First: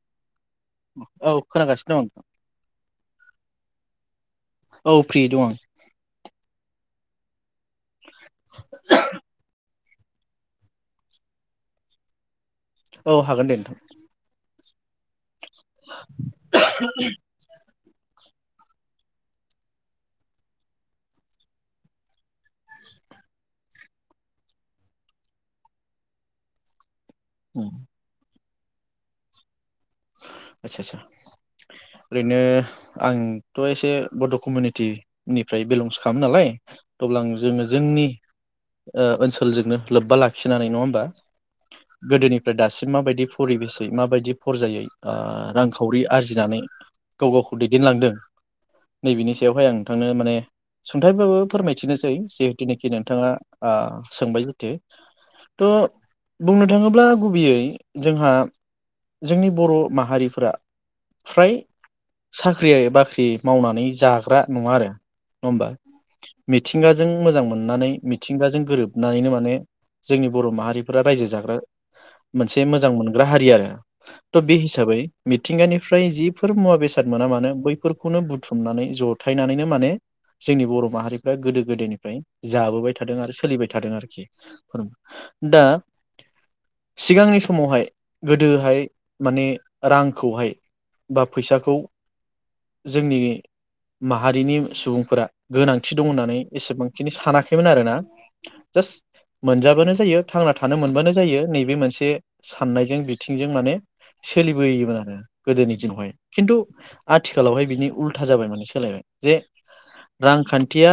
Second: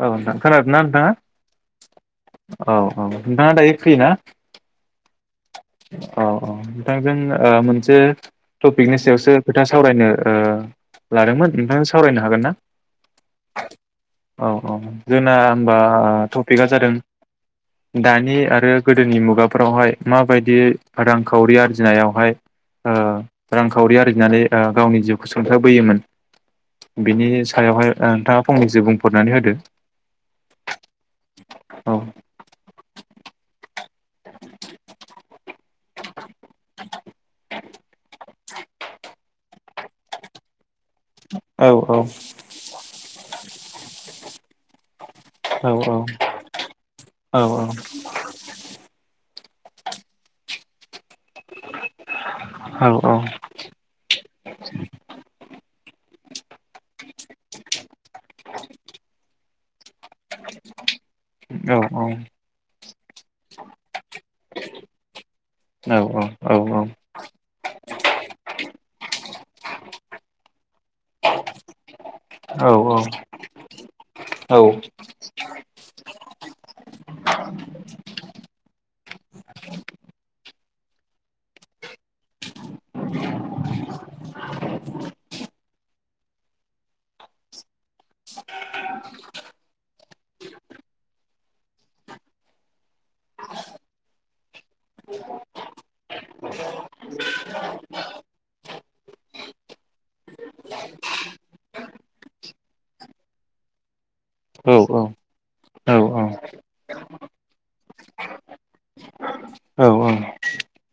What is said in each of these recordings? औ नोंथां खोनादोंना औ खोनागासिनो दं नोंथां नोंथाङा औ औ नोंथाङा दायो फ्रिना? औ फ्रि दं आं अ अ थांजों ओ मोनसे टपिकनि सायावसो बे दास सावरायनो ओ लादोंमोन उमफायनों सावरायनो हागोन ना? औ हागोन दे । औ औ जोना होनबा टपिकआ जादों दानि आरो गोदोनि मुगाफोरावहाय माबायदि रांखावरि आरजिनायावहाय ओ रांखावरि आरजिनानै ओ गावनि जिउखौ सुंथाबोयोमोन । बिनि सायावहाय ओ नोंथाब फंनैसो बुंफोरनानै होदो । आतसा आतसा औ ओरैनो आं थ' एसे बड' कमिउनिटिनिफ्राय बिलंस खालामो नालाय दं थ'अब्ला आं जोङो जोंनि ओ ओनसोलजोंनो लोब्बा लाखिनानै नङा होमबा? औ औ गोदोनिफ्राय दासिम माबायदि फरिबेसयै माबायदि फरजायै आ औ रांखावरि आरजिनानै गाव औ गावखौ दैदेनलांदों नैबेनि स बेवहाय आं नोंथांनो माने सुंथाइबाबो फोरमायथिनोसै । जिहेतुनाखि औ नोंथाङा ओ सोंबाय जाथे थ बुंनो थाङोब्ला गुबैयै जोंहा जोंनि बर' माहारिफोरा फ्राय साख्रिया एबा ख्रि मावनानै जाग्रा नङा आरो नङा होमबा औ औ औ मिथिंगाजों मोजां मोन नानै मिथिंगाजों गोरोबनानैनो माने जोंनि बर' माहारिफोरा रायजो जाग्रा मोनसे औ औ मोजां मोनग्रा हारि आरो ट बे हिस साबै मिथिंगानिफ्राय जिफोर मुवा बेसाद मोना मानो बैफोरखौनो बुथुमनानै जथायनानैनो माने जोंनि बर' माहारिफ्रा गोदो गोदायनिफ्राय जाबोबाय थादों आरो सोलिबाय थादों आरोखि फोर दा सिगांनि समावहाय गोदोहाय माने रांखौहाय बा फैसाखौ जोंनि माहारिनि सुबुंफोरा गोनांथि दं होननानै एसेबांखिनि सानाखैमोन आरोना जास्ट मोनजाबानो जायो थांना थानो मोनबानो जायो नैबे मोनसे साननायजों बिथिंजों माने औ सोलिबोयोमोन आरो गोदोनि दिनावहाय औ खिन्थु आथिखालावहाय बिनि उल्था जाबाय माने सोलायबाय जे औ रांखान्थिया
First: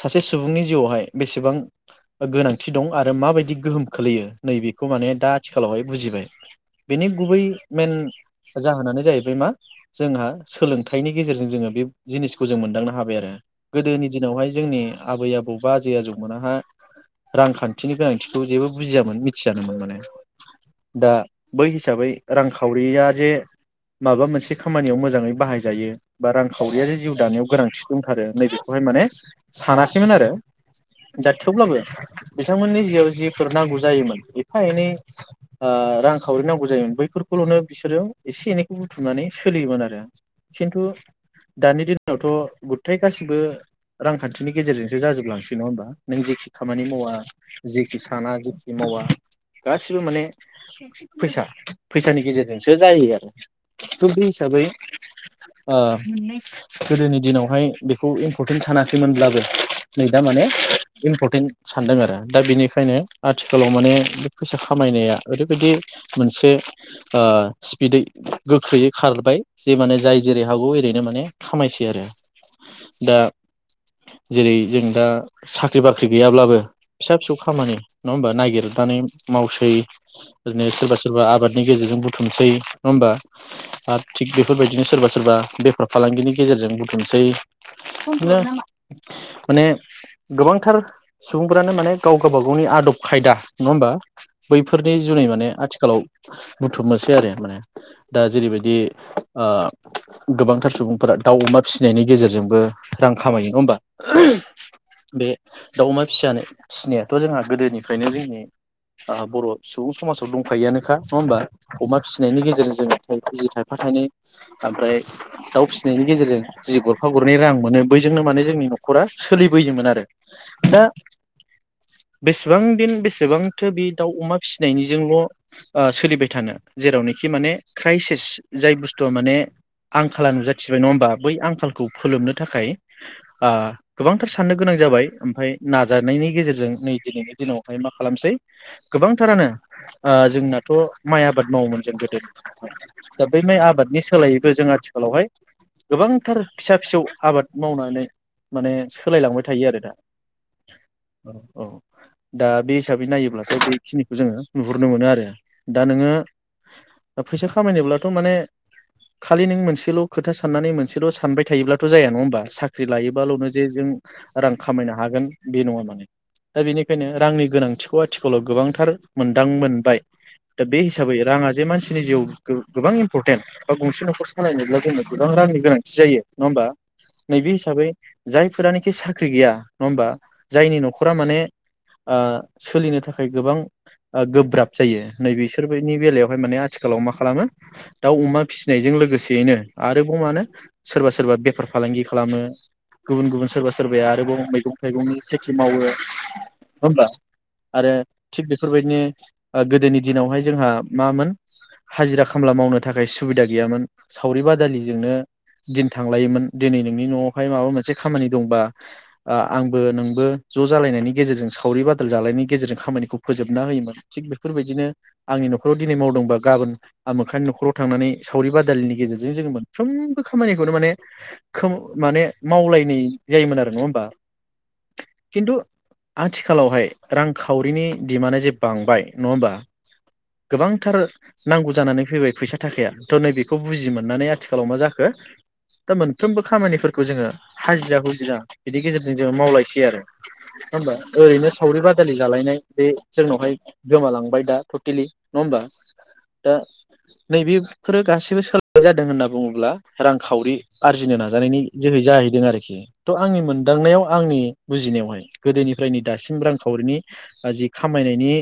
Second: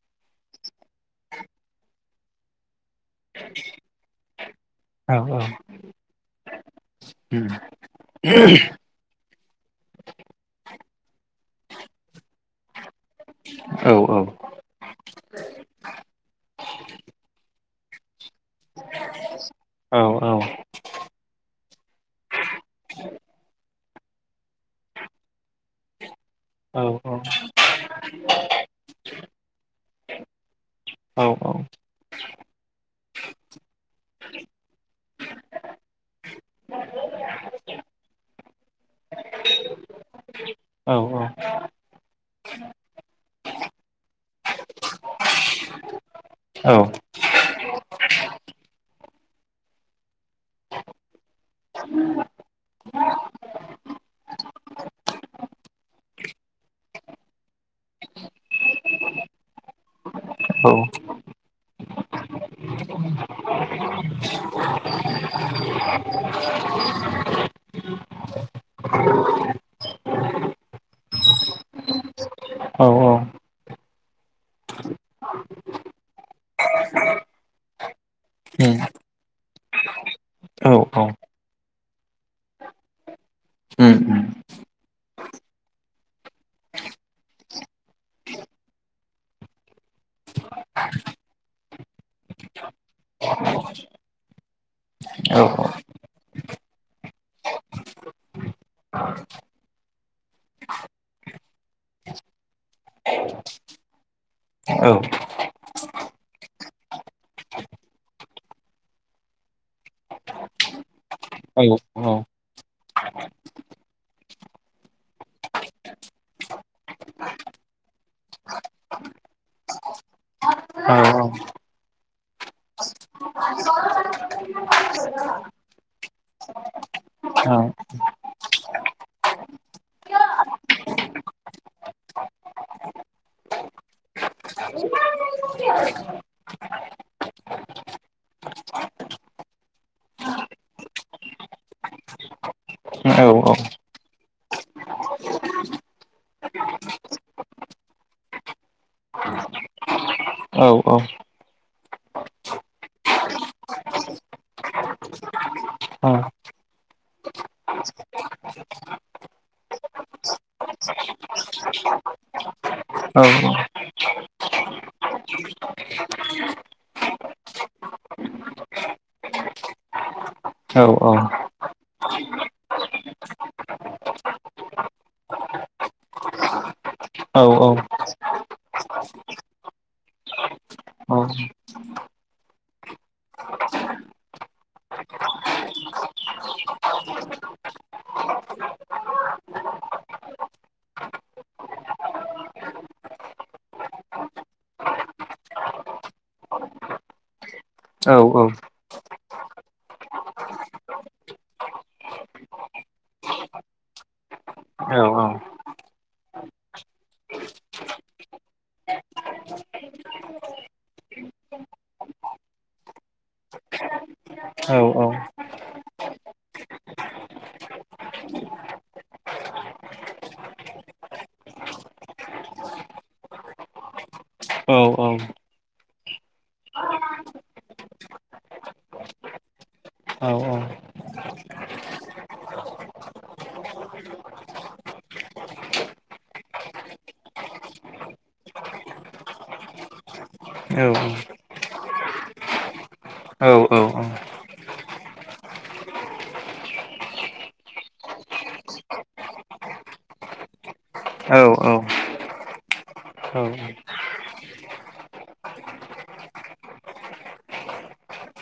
सासे सुबुंनि जिउआवहाय बेसेबां गोनांथि दं आरो माबायदि गोहोम खोलैयो नैबेखौ माने दा आथिखालावहाय बुजिबाय बेनि गुबै मेन जाहोनानो जाहैबाय मा जोंहा सोलोंथाइनि गेजेरजों जोङो बे जिनिसखौ जों मोनदांनो हाबाय आरो औ गोदोनि दिनावहाय जोंनि आबै आबौ बा आजै आजौमोनाहा रांखान्थिनि गोनांथिखौ जेबो बुजियामोन मिथियानोमोन माने दा बै हिसाबै रांखावरिया जे माबा मोनसे खामानियाव मोजाङै बाहायजायो बा रांखावरिया जे जिउ दानायाव गोनांथि दंथारो नैबेखौहाय माने सानाखैमोन आरो दा थेवब्लाबो बिथांमोननि जिआव जिफोर नांगौ जायोमोन एफा एनै आ रांखावरि नांगौ जायोमोन बै बेफोरखौल'नो बिसोरो एसे एनैखौ बुथुमनानै सोलियोमोन आरो खिन्थु दानि दिनावथ गुथाय गासिबो रांखान्थिनि गेजेरजोंसो जाजोबलांसै नङा होमबा नों जेखि खामानि मावा जेखि साना जेखि मावा गासिबो माने फैसा फैसानि गेजेरजोंसो जायो आरो थ बे हिसाबै ओ गोदोनि दिनावहाय बेखौ इम्परटेन्ट सानाखैमोनब्लाबो नै दा माने इम्परटेन्ट सानदों आरो दा बेनिखायनो आथिखालाव माने बे फैसा खामायनाया ओरैबायदि मोनसे ओ स्पिदै गोख्रैयै खारबाय जे माने जाय जेरै हागौ ओरैनो माने खामायसै आरो दा जेरै जों दा साख्रि बाख्रि गैयाब्लाबो फिसा फिसौ खामानि नङा होमबा नागिरनानै मावसै ओरैनो सोरबा सोरबा आबाद नि गेजेरजों बुथुमसै नङा होमबा आरो थिग बेफोरबायदिनो सोरबा सोरबा बेफार फालांगिनि गेजेरजों बुथुमसै बिदिनो माने गोबांथार सुबुंफ्रानो माने गाव गावबा गावनि आदब खायदा नङा होमबा बैफोरनि जुनै माने आथिखालाव बुथुमनोसै आरो माने दा जेरैबायदि आ गोबांथार सुबुंफोरा दाउ अमा फिसिनायनि गेजेरजोंबो रां खामायो नङा होमबा बे दाउ अमा फिसा फिसि फिसिनायाथ जोंहा गोदोनिफ्रायनो जोंनि आ बर' सुबुं समाजाव दंखायोआनो खा नङा होमबा अमा फिसिनायनि गेजेरजों जि थायफा थाइनै ओमफ्राय दाउ फिसिनायनि गेजेरजों जि गरफा गरनै रां मोनो बैजोंनो माने जोंनि न'खरा सोलिबोयोमोन आरो दा बेसेबां दिन बेसेबांथो बे दाउ अमा फिसिनायनिजोंल ओ सोलिबाय थानो जेरावनोखि माने क्राइसिस जाय बुस्थुआ माने आंखाला नुजाथिबाय नङा होमबा बै आंखालखौ फोलोमनो थाखाय आ गोबांथार साननो गोनां जाबाय ओमफाय नाजानायनि गेजेरजों नै दिनैनि दिनावहाय मा खालामसै गोबांथारानो ओ जोंनाथ' माइ आबाद मावोमोन जों गोदोनि दा बेै माइ आबादनि सोलायैखौ जों आथिखालावहाय गोबांथार फिसा फिसौ आबाद मावनानै माने सोलायलांबाय थायो आरो दा औ औ दा बे हिसाबै नायोब्लाथ' बेखिनिखौ जोङो नु गुरनो मोनो आरो दा नोङो फैसा खामायनोब्लाथ' माने खालि नों मोनसेल'खोथा साननानै मोनसेल' सानबाय थायोब्लाथ' जाया नङा होमबा साख्रि लायोबाल'नो जे जों रां खामायनो हागोन बे नङा माने दा बेनिखायनो रांनि गोनांथिखौ आथिखालाव गोबांथार मोन दां मोनबाय दा बे हिसाबै राङा जे मानसिनि जिउआव गोबां इम्परटेन्ट बा गंसे न'खर सालायनोब्ला जोंनो गोबां रांनि गोनांथि जायो नङा होमबा नैबे हिसाबै जायफोरानोखि साख्रि गैया नङा होमबा जायनि न'खरा माने सोलिनो थाखाय गोबां ओ गोब्राब जायो नैबेसोरनि बेलायावहाय माने आथिखालाव मा खालामो दाउ अमा फिसिनायजों लोगोसेयैनो आरोबाव मानो सोरबा सोरबा बेफार फालांगि खालामो गुबुन गुबुन सोरबा सोरबाया आरोबाव मैगं थाइगंनि खेथि मावो नङा होमबा आरो थिग बे बेफोरबायदिनो ओ गोदोनि दिनावहाय जोंहा मामोन हाजिरा खामला मावनो थाखाय सुबिदा गैयामोन सावरि बादालिजोंनो दिन थांलायोमोन दिनै नोंनि नआवहाय माबा मोनसे खामानि दंबा आंबो नोंबो जजालायनायनि गेजेरजों सावरि बादाल जालायनायनि गेजेरजों खामानिखौ फोजोबना होयोमोन थिग बेफोरबायदिनो आंनि नखराव दिनै मावदोंबा गाबोन आमोखानि नखराव थांनानै सावरि बादालिनि गेजेरजों जोङो मोनफ्रोमबो खामानिखौनो माने खोम माने मावलायनाय जायोमोन आरो नङा होमबा खिन्थु आथिखालावहाय रांखावरिनि दिमान्डआ जे बांबाय नङा होमबा? गोबांथार नांगौ जानानै फैबाय फैसा थाखाया थ' नैबेखौ बुजि मोननानै आथिखालाव मा जाखो दा मोनफ्रोमबो खामानिफोरखौ जोङो हाजिरा हुजिरा बिनि गेजेरजों जोङो मावलायसै आरो नङा होमबा ओरैनो सावरि बादालि जालायनाय बे जोंनावहाय गोमालांबाय दा गेलि नङा होमबा दा नैबेफोरो गासैबो सोलोंनाय जादों होनना बुङोब्ला रांखावरि आरजिनो नाजानायनि जोहै जाहैदों आरोखि थ' आंनि मोनदांनायाव आंनि बुजिनायावहाय गोदोनिफ्रायनो दासिम रांखावरिनि जि खामायनायनि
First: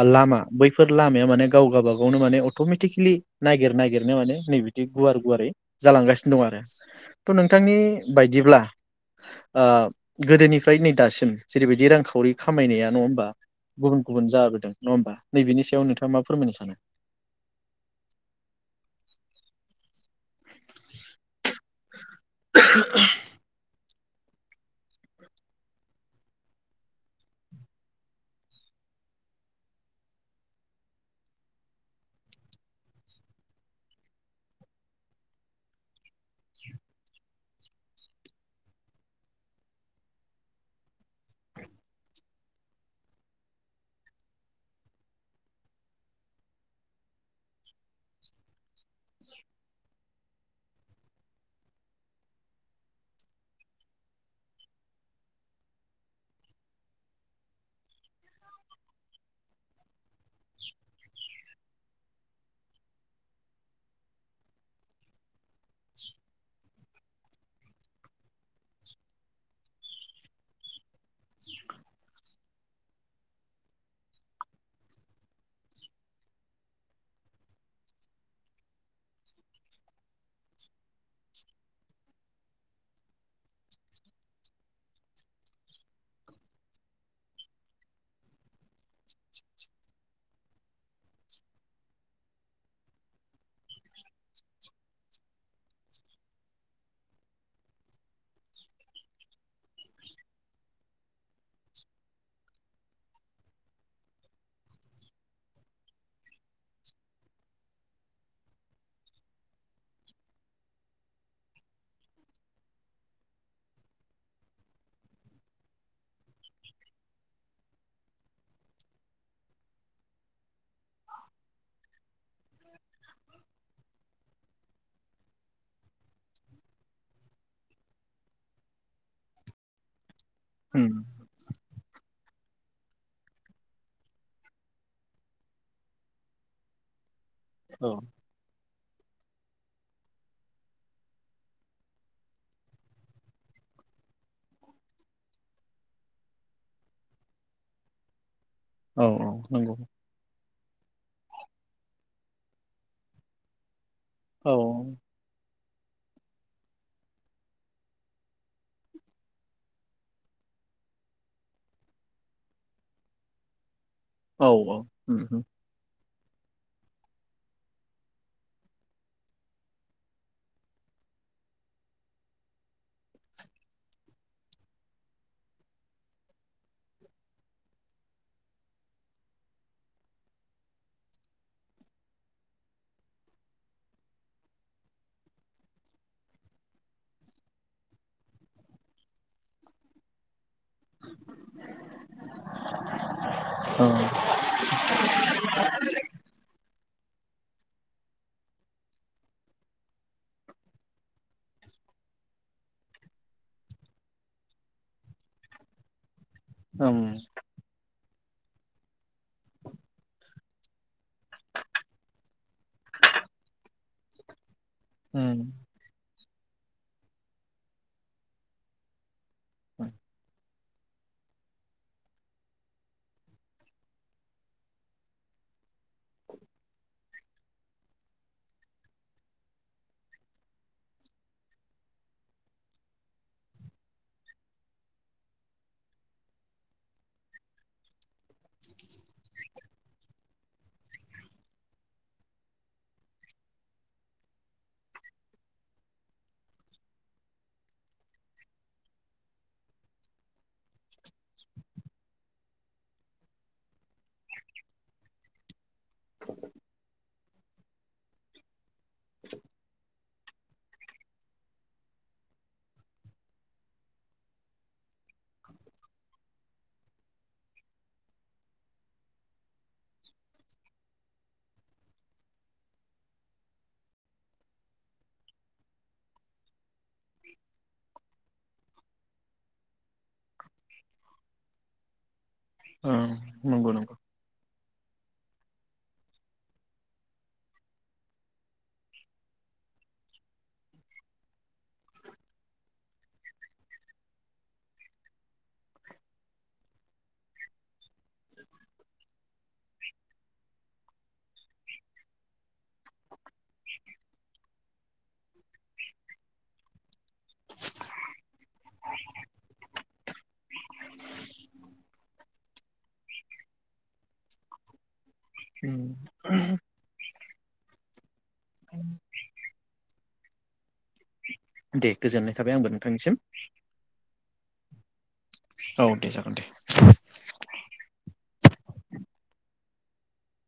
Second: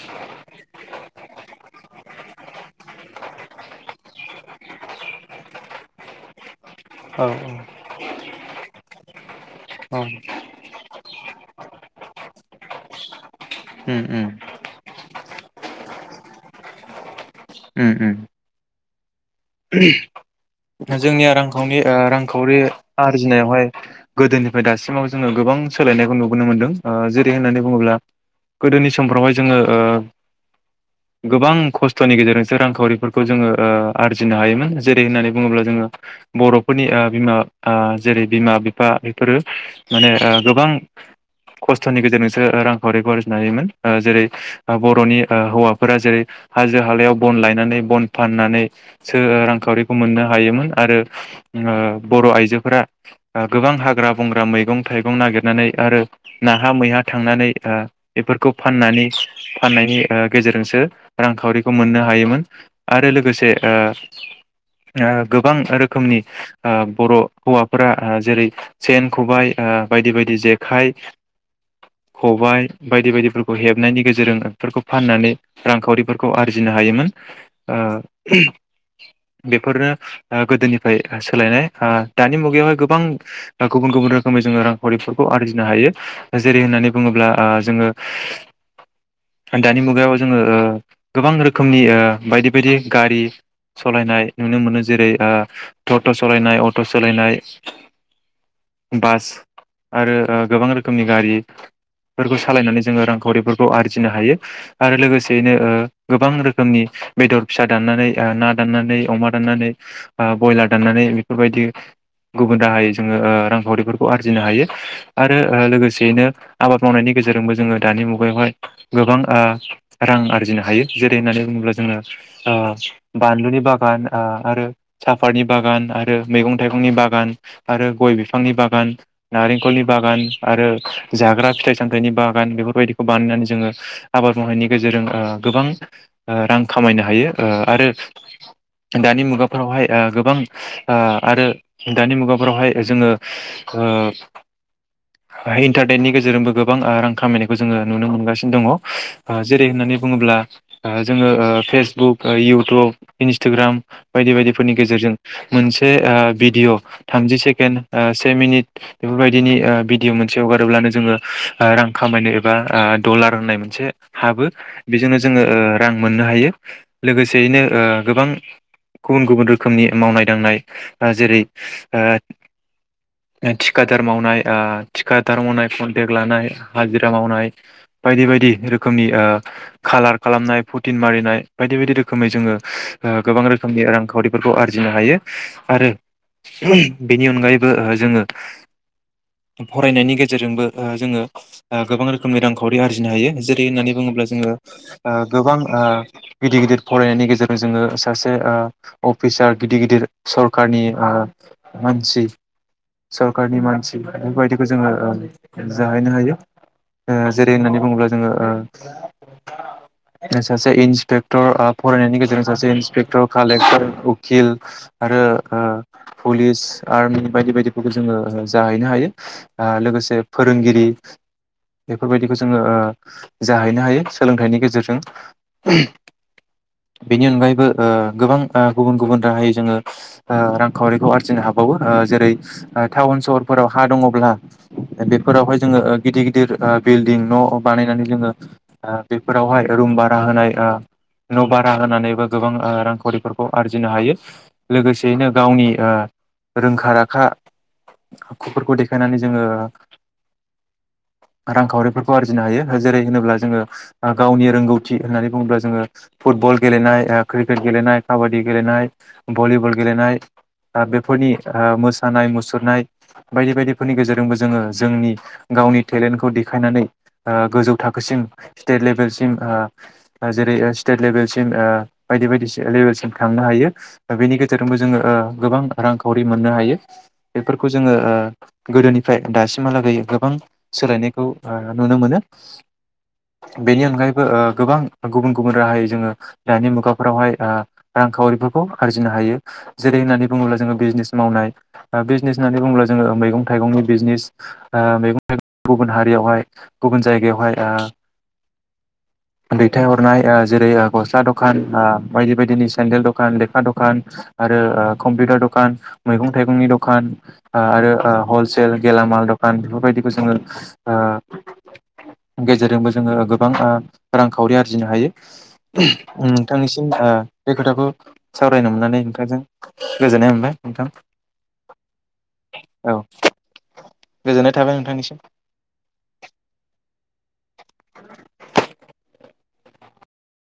आ लामा बैफोर लामाया माने गाव गावबागावनो माने अटमेटिकेलि नागिर नागिरनो माने नै बिदि गुवार गुवारै जालांगासिनो दं आरो थ' नोंथांनि बायदिब्ला आ गोदोनिफ्राय नै दासिम जेरैबायदि रांखावरि खामायनाया नङा होमबा गुबुन औ गुबुन औ जाबोदों नङा होमबा? नैबेनि सायाव नोंथाङा मा फोरमायनो सानो? उम उम जोंनिया रांखावनि आ रांखावरि आरजिनायावहाय गोदोनिफ्राय दासिमाव जोङो गोबां सोलायनायखौ नुबोनो मोनदों ओ जेरै होननानै बुङोब्ला गोदोनि समफ्रावहाय जोङो ओ गोबां खस्थ'नि गेजेरजोंसो रांखावरिफोरखौ जोङो ओ आरजिनो हायोमोन जेरै होननानै बुङोब्ला जोङो बर'फोरनि ओ बिमा ओ जेरै बिमा बिफा बेफोरो माने ओ गोबां खस्थ'नि गेजेरजोंसो ओ रांखावरिखौ आरजिनो हायोमोन ओ जेरै ओ बर'नि ओ‌ हौवाफोरा जेरै हाजो हालायाव बन लायनानै बन फाननानै सो ओ रांखावरि खौ मोननो हायोमोन आरो ओ बर' आइजोफोरा ओ गोबां हाग्रा बंग्रा मैगं थाइगं नागिरनानै आरो नाहा मैहा थांनानै आ बेफोरखौ फाननानै फाननायनि ओ गेजेरजोंसो रांखावरिखौ मोननो हायोमोन आरो लोगोसे ओ ओब गोबां रोखोमनि ओब बर' हौवाफोरा ओ जेरै सेन, खबाइ ओ बायदि बायदि जेखाइ, खबाय बायदि बायदिफोरखौ हेबनायनि गेजेरजों बेफोरखौ फाननानै रांखावरिफोरखौ आरजिनो हायोमोन। ओ बेफोरनो ओ गोदोनि फाय सोलायनाय। ओ दानि मुगायावहाय गो गोबां ओ गुबुन गुबुन रोखोमै जोङो रांखावरिफोरखौ आरजिनो हायो। जेरै होननानै बुङोब्ला ओ जोङो आ दानि मुगायाव जोङो ओ गोबां रोखोमनि ओ बायदि बायदि गारि सलायनाय नुनो मोनो। जेरै ट'ट' सलायनाय अट' सलायनाय बास आरो ओ गोबां रोखोमनि गारिफोरखौ सालायनानै जोङो रांखावरिफोरखौ आरजिनो हायो। आरो लोगोसेयैनो ओ गोबां रोखोमनि बेदर फिसा दाननानै ओ ना दाननानै अमा दाननानै ओ बयलार दाननानै बेफोरबायदि गुबुन राहायै जोङो ओ रांखावरिफोरखौ आरजिनो हायो। आरो ओ लोगोसेयैनो आबाद मावनायनि गेजेरजोंबो जोङो दानि मुगायावहाय गोबां ओ रां आरजिनो हायो। जेरै होननानै बुङोब्ला जोङो ओ बानलुनि बागान आरो साफातनि बागान आरो मैगं थाइगंनि बागान आरो गय बिफांनि बागान नारेंखलनि बागान आरो उम जाग्रा फिथाइ सामथायाइनि बा गान बेफोरबायदिखौ बानायनानै जोङो आबाद मावनायनि गेजेरजों ओ गोबां रां खामायनो हायो। ओ आरो औ दानि मुगाफोरावहाय ओ गोबां ओ आरो दानि मुगाफोरावहाय जोङो ओ इन्टारनेटनि गेजेरजोंबो गोबां ओरां खामायनायखौ जोङो नुनो मोनगासिनो दङ। ओ औ औ जेरै नंगौ होननानै बुङोब्ला ओ जोङो फेसबुक ओ इउटुब इन्सटाग्राम बायदि औ बायदिफोरनि गेजेरजों मोनसे ओ भिडिय' थामजि सेकेणड ओ से मिनिट बेफोरबायदिनि ओ भिडिय' मोनसे हगारोब्लानो जोङो ओ रां खामायनो एबा ओ डलार होननाय मोनसे औ हाबो। औ बेजोंनो जोङो उम ओ रां मोननो हायो। लोगोसेयैनो ओ गोबां गुबुन गुबुन रोखोमनि मावनाय दांनाय ओ जेरै थिखादार मावनाय ओ थिखादार मावनाय कन्टेक् लानाय हाजिरा मावनाय बायदि बायदि रोखोमनि ओ खालार खालामनाय प्रटिन मारिनाय बायदि बायदि रोखोमै जोङो ओ गोबां रोखोमनि रांखावरिफोरखौ आरजिनो हायो। आरो बेनि अनगायैबो जोङो फरायनायनि गेजेरजोंबो जोङो ओ गोबां रोखोमनि रांखावरि आरजिनो हायो। जेरै औ होननानै बुङोब्ला जोङो ओ गोबां ओ गिदिर गिदिर फरायनायनि गेजेर जों जोङो सासे ओ अफिसार गिदिर गिदिर सरखारनि ओ मानसि सरखारनि मानसि बेफोरबायदिखौ जोङो ओ जाहैनो हायो। ओम ओ जेरै होननानै बुङोब्ला जोङो ओ सासे इन्सपेक्टर ओ फरायनायनि गेजेरजों सासे इन्सपेक्टर, कालेक्टर, उखिल, आरो उम ओ पुलिस, आर्मि बायदि बायदिफोरखौ जोङो जाहैनो हायो। ओ लोगोसे फोरोंगिरि बेफोरबायदिखौ जोङो ओ जाहैनो हायो सोलोंथाइनि गेजेरजों। बेनि अनगायैबो ओ गोबां ओ गुबुन गुबुन राहायै जोङो ओ रांखावरिखौ आरजिनो हाबावो। ओ जेरै टाउन सहरफोराव हा दङब्ला बेफोरावहाय जोङो ओ गिदिर गिदिर ओ बिल्डिं न' बानायनानै जोङो ओ बेफोरावहाय रुम बारा होनाय ओ न' बा रा होनानैबो गोबां ओ रांखावरिफोरखौ आरजिनो हायो। लोगोसेयैनो गावनि ओ रोंखा राखा आखुफोरखौ देखायनानै जोङो रांखावरिफोरखौ आरजिनो हायो। जेरै होनोब्ला जोङो गावनि रोंगौथि होननानै बुङोब्ला जोङो फुटबल गेलेनाय ओ क्रिकेट गेलेनाय काबादि गेलेनाय भलिबल गेलनाय ओ बेफोरनि ओ मोसानाय मुसुरनाय बायदि बायदिफोरनि गेजेरजोंबो जोङो जोंनि गावनि टेलेन्टखौ देखायनानै ओ गोजौ थाखोसिम स्टेट लेभेलसिम ओ जेरै स्टेट लेभेलसिम ओ बायदि बायदि लेबेलसिम थांनो हायो। बेनि गेजेरजोंबो जोङो ओ गोबां रांखावरि मोननो हायो। बेफोरखौ जोङो ओ गोदोनिफ्राय दासिमहालागै गोबां सोलायनायखौ ओ नुनो मोनो। अ नंगौ बेनि नंगौ। अनगायैबो ओ गोबां गुबुन गुबुन गुबुन राहायै जोङो दानि मुगाफोरावहाय रांखावरिफोरखौ आरजिनो हायो जेरै होननानै बुङोब्ला जोङो बिजनेस मावनाय बिजनेस होननानै बुङोब्ला जोङो मैगं थाइगंनि बिजनेस मैगं थाइगं गुबुन हारियावहाय गुबुन जायगायावहाय दैथायहरनाय ओ जेरै ओ गस्ला दखान ओ बायदि बायदिनि सेन्देल दखान लेखा दखान आरो ओ कम्पिउटार दखान मैगं थाइगंनि दखान ओ आरो ओ हलसेल गेलामाल दखान बेफोरबायदिखौ जोङो ओ गेजेरजोंबो जोङो गोबां ओ रांखावरि आरजिनो हायो। उम नोंथांनिसिम ओ बे खोथाखौ सावरायनो मोननानै नोंथांजों गोजोननाय मोनबाय नोंथां। दे गोजोननाय थाबाय आंबो औ नोंथांनिसिम गोजोननाय थाबाय नोंथांनिसिम औ दे जागोन दे [unintelligible]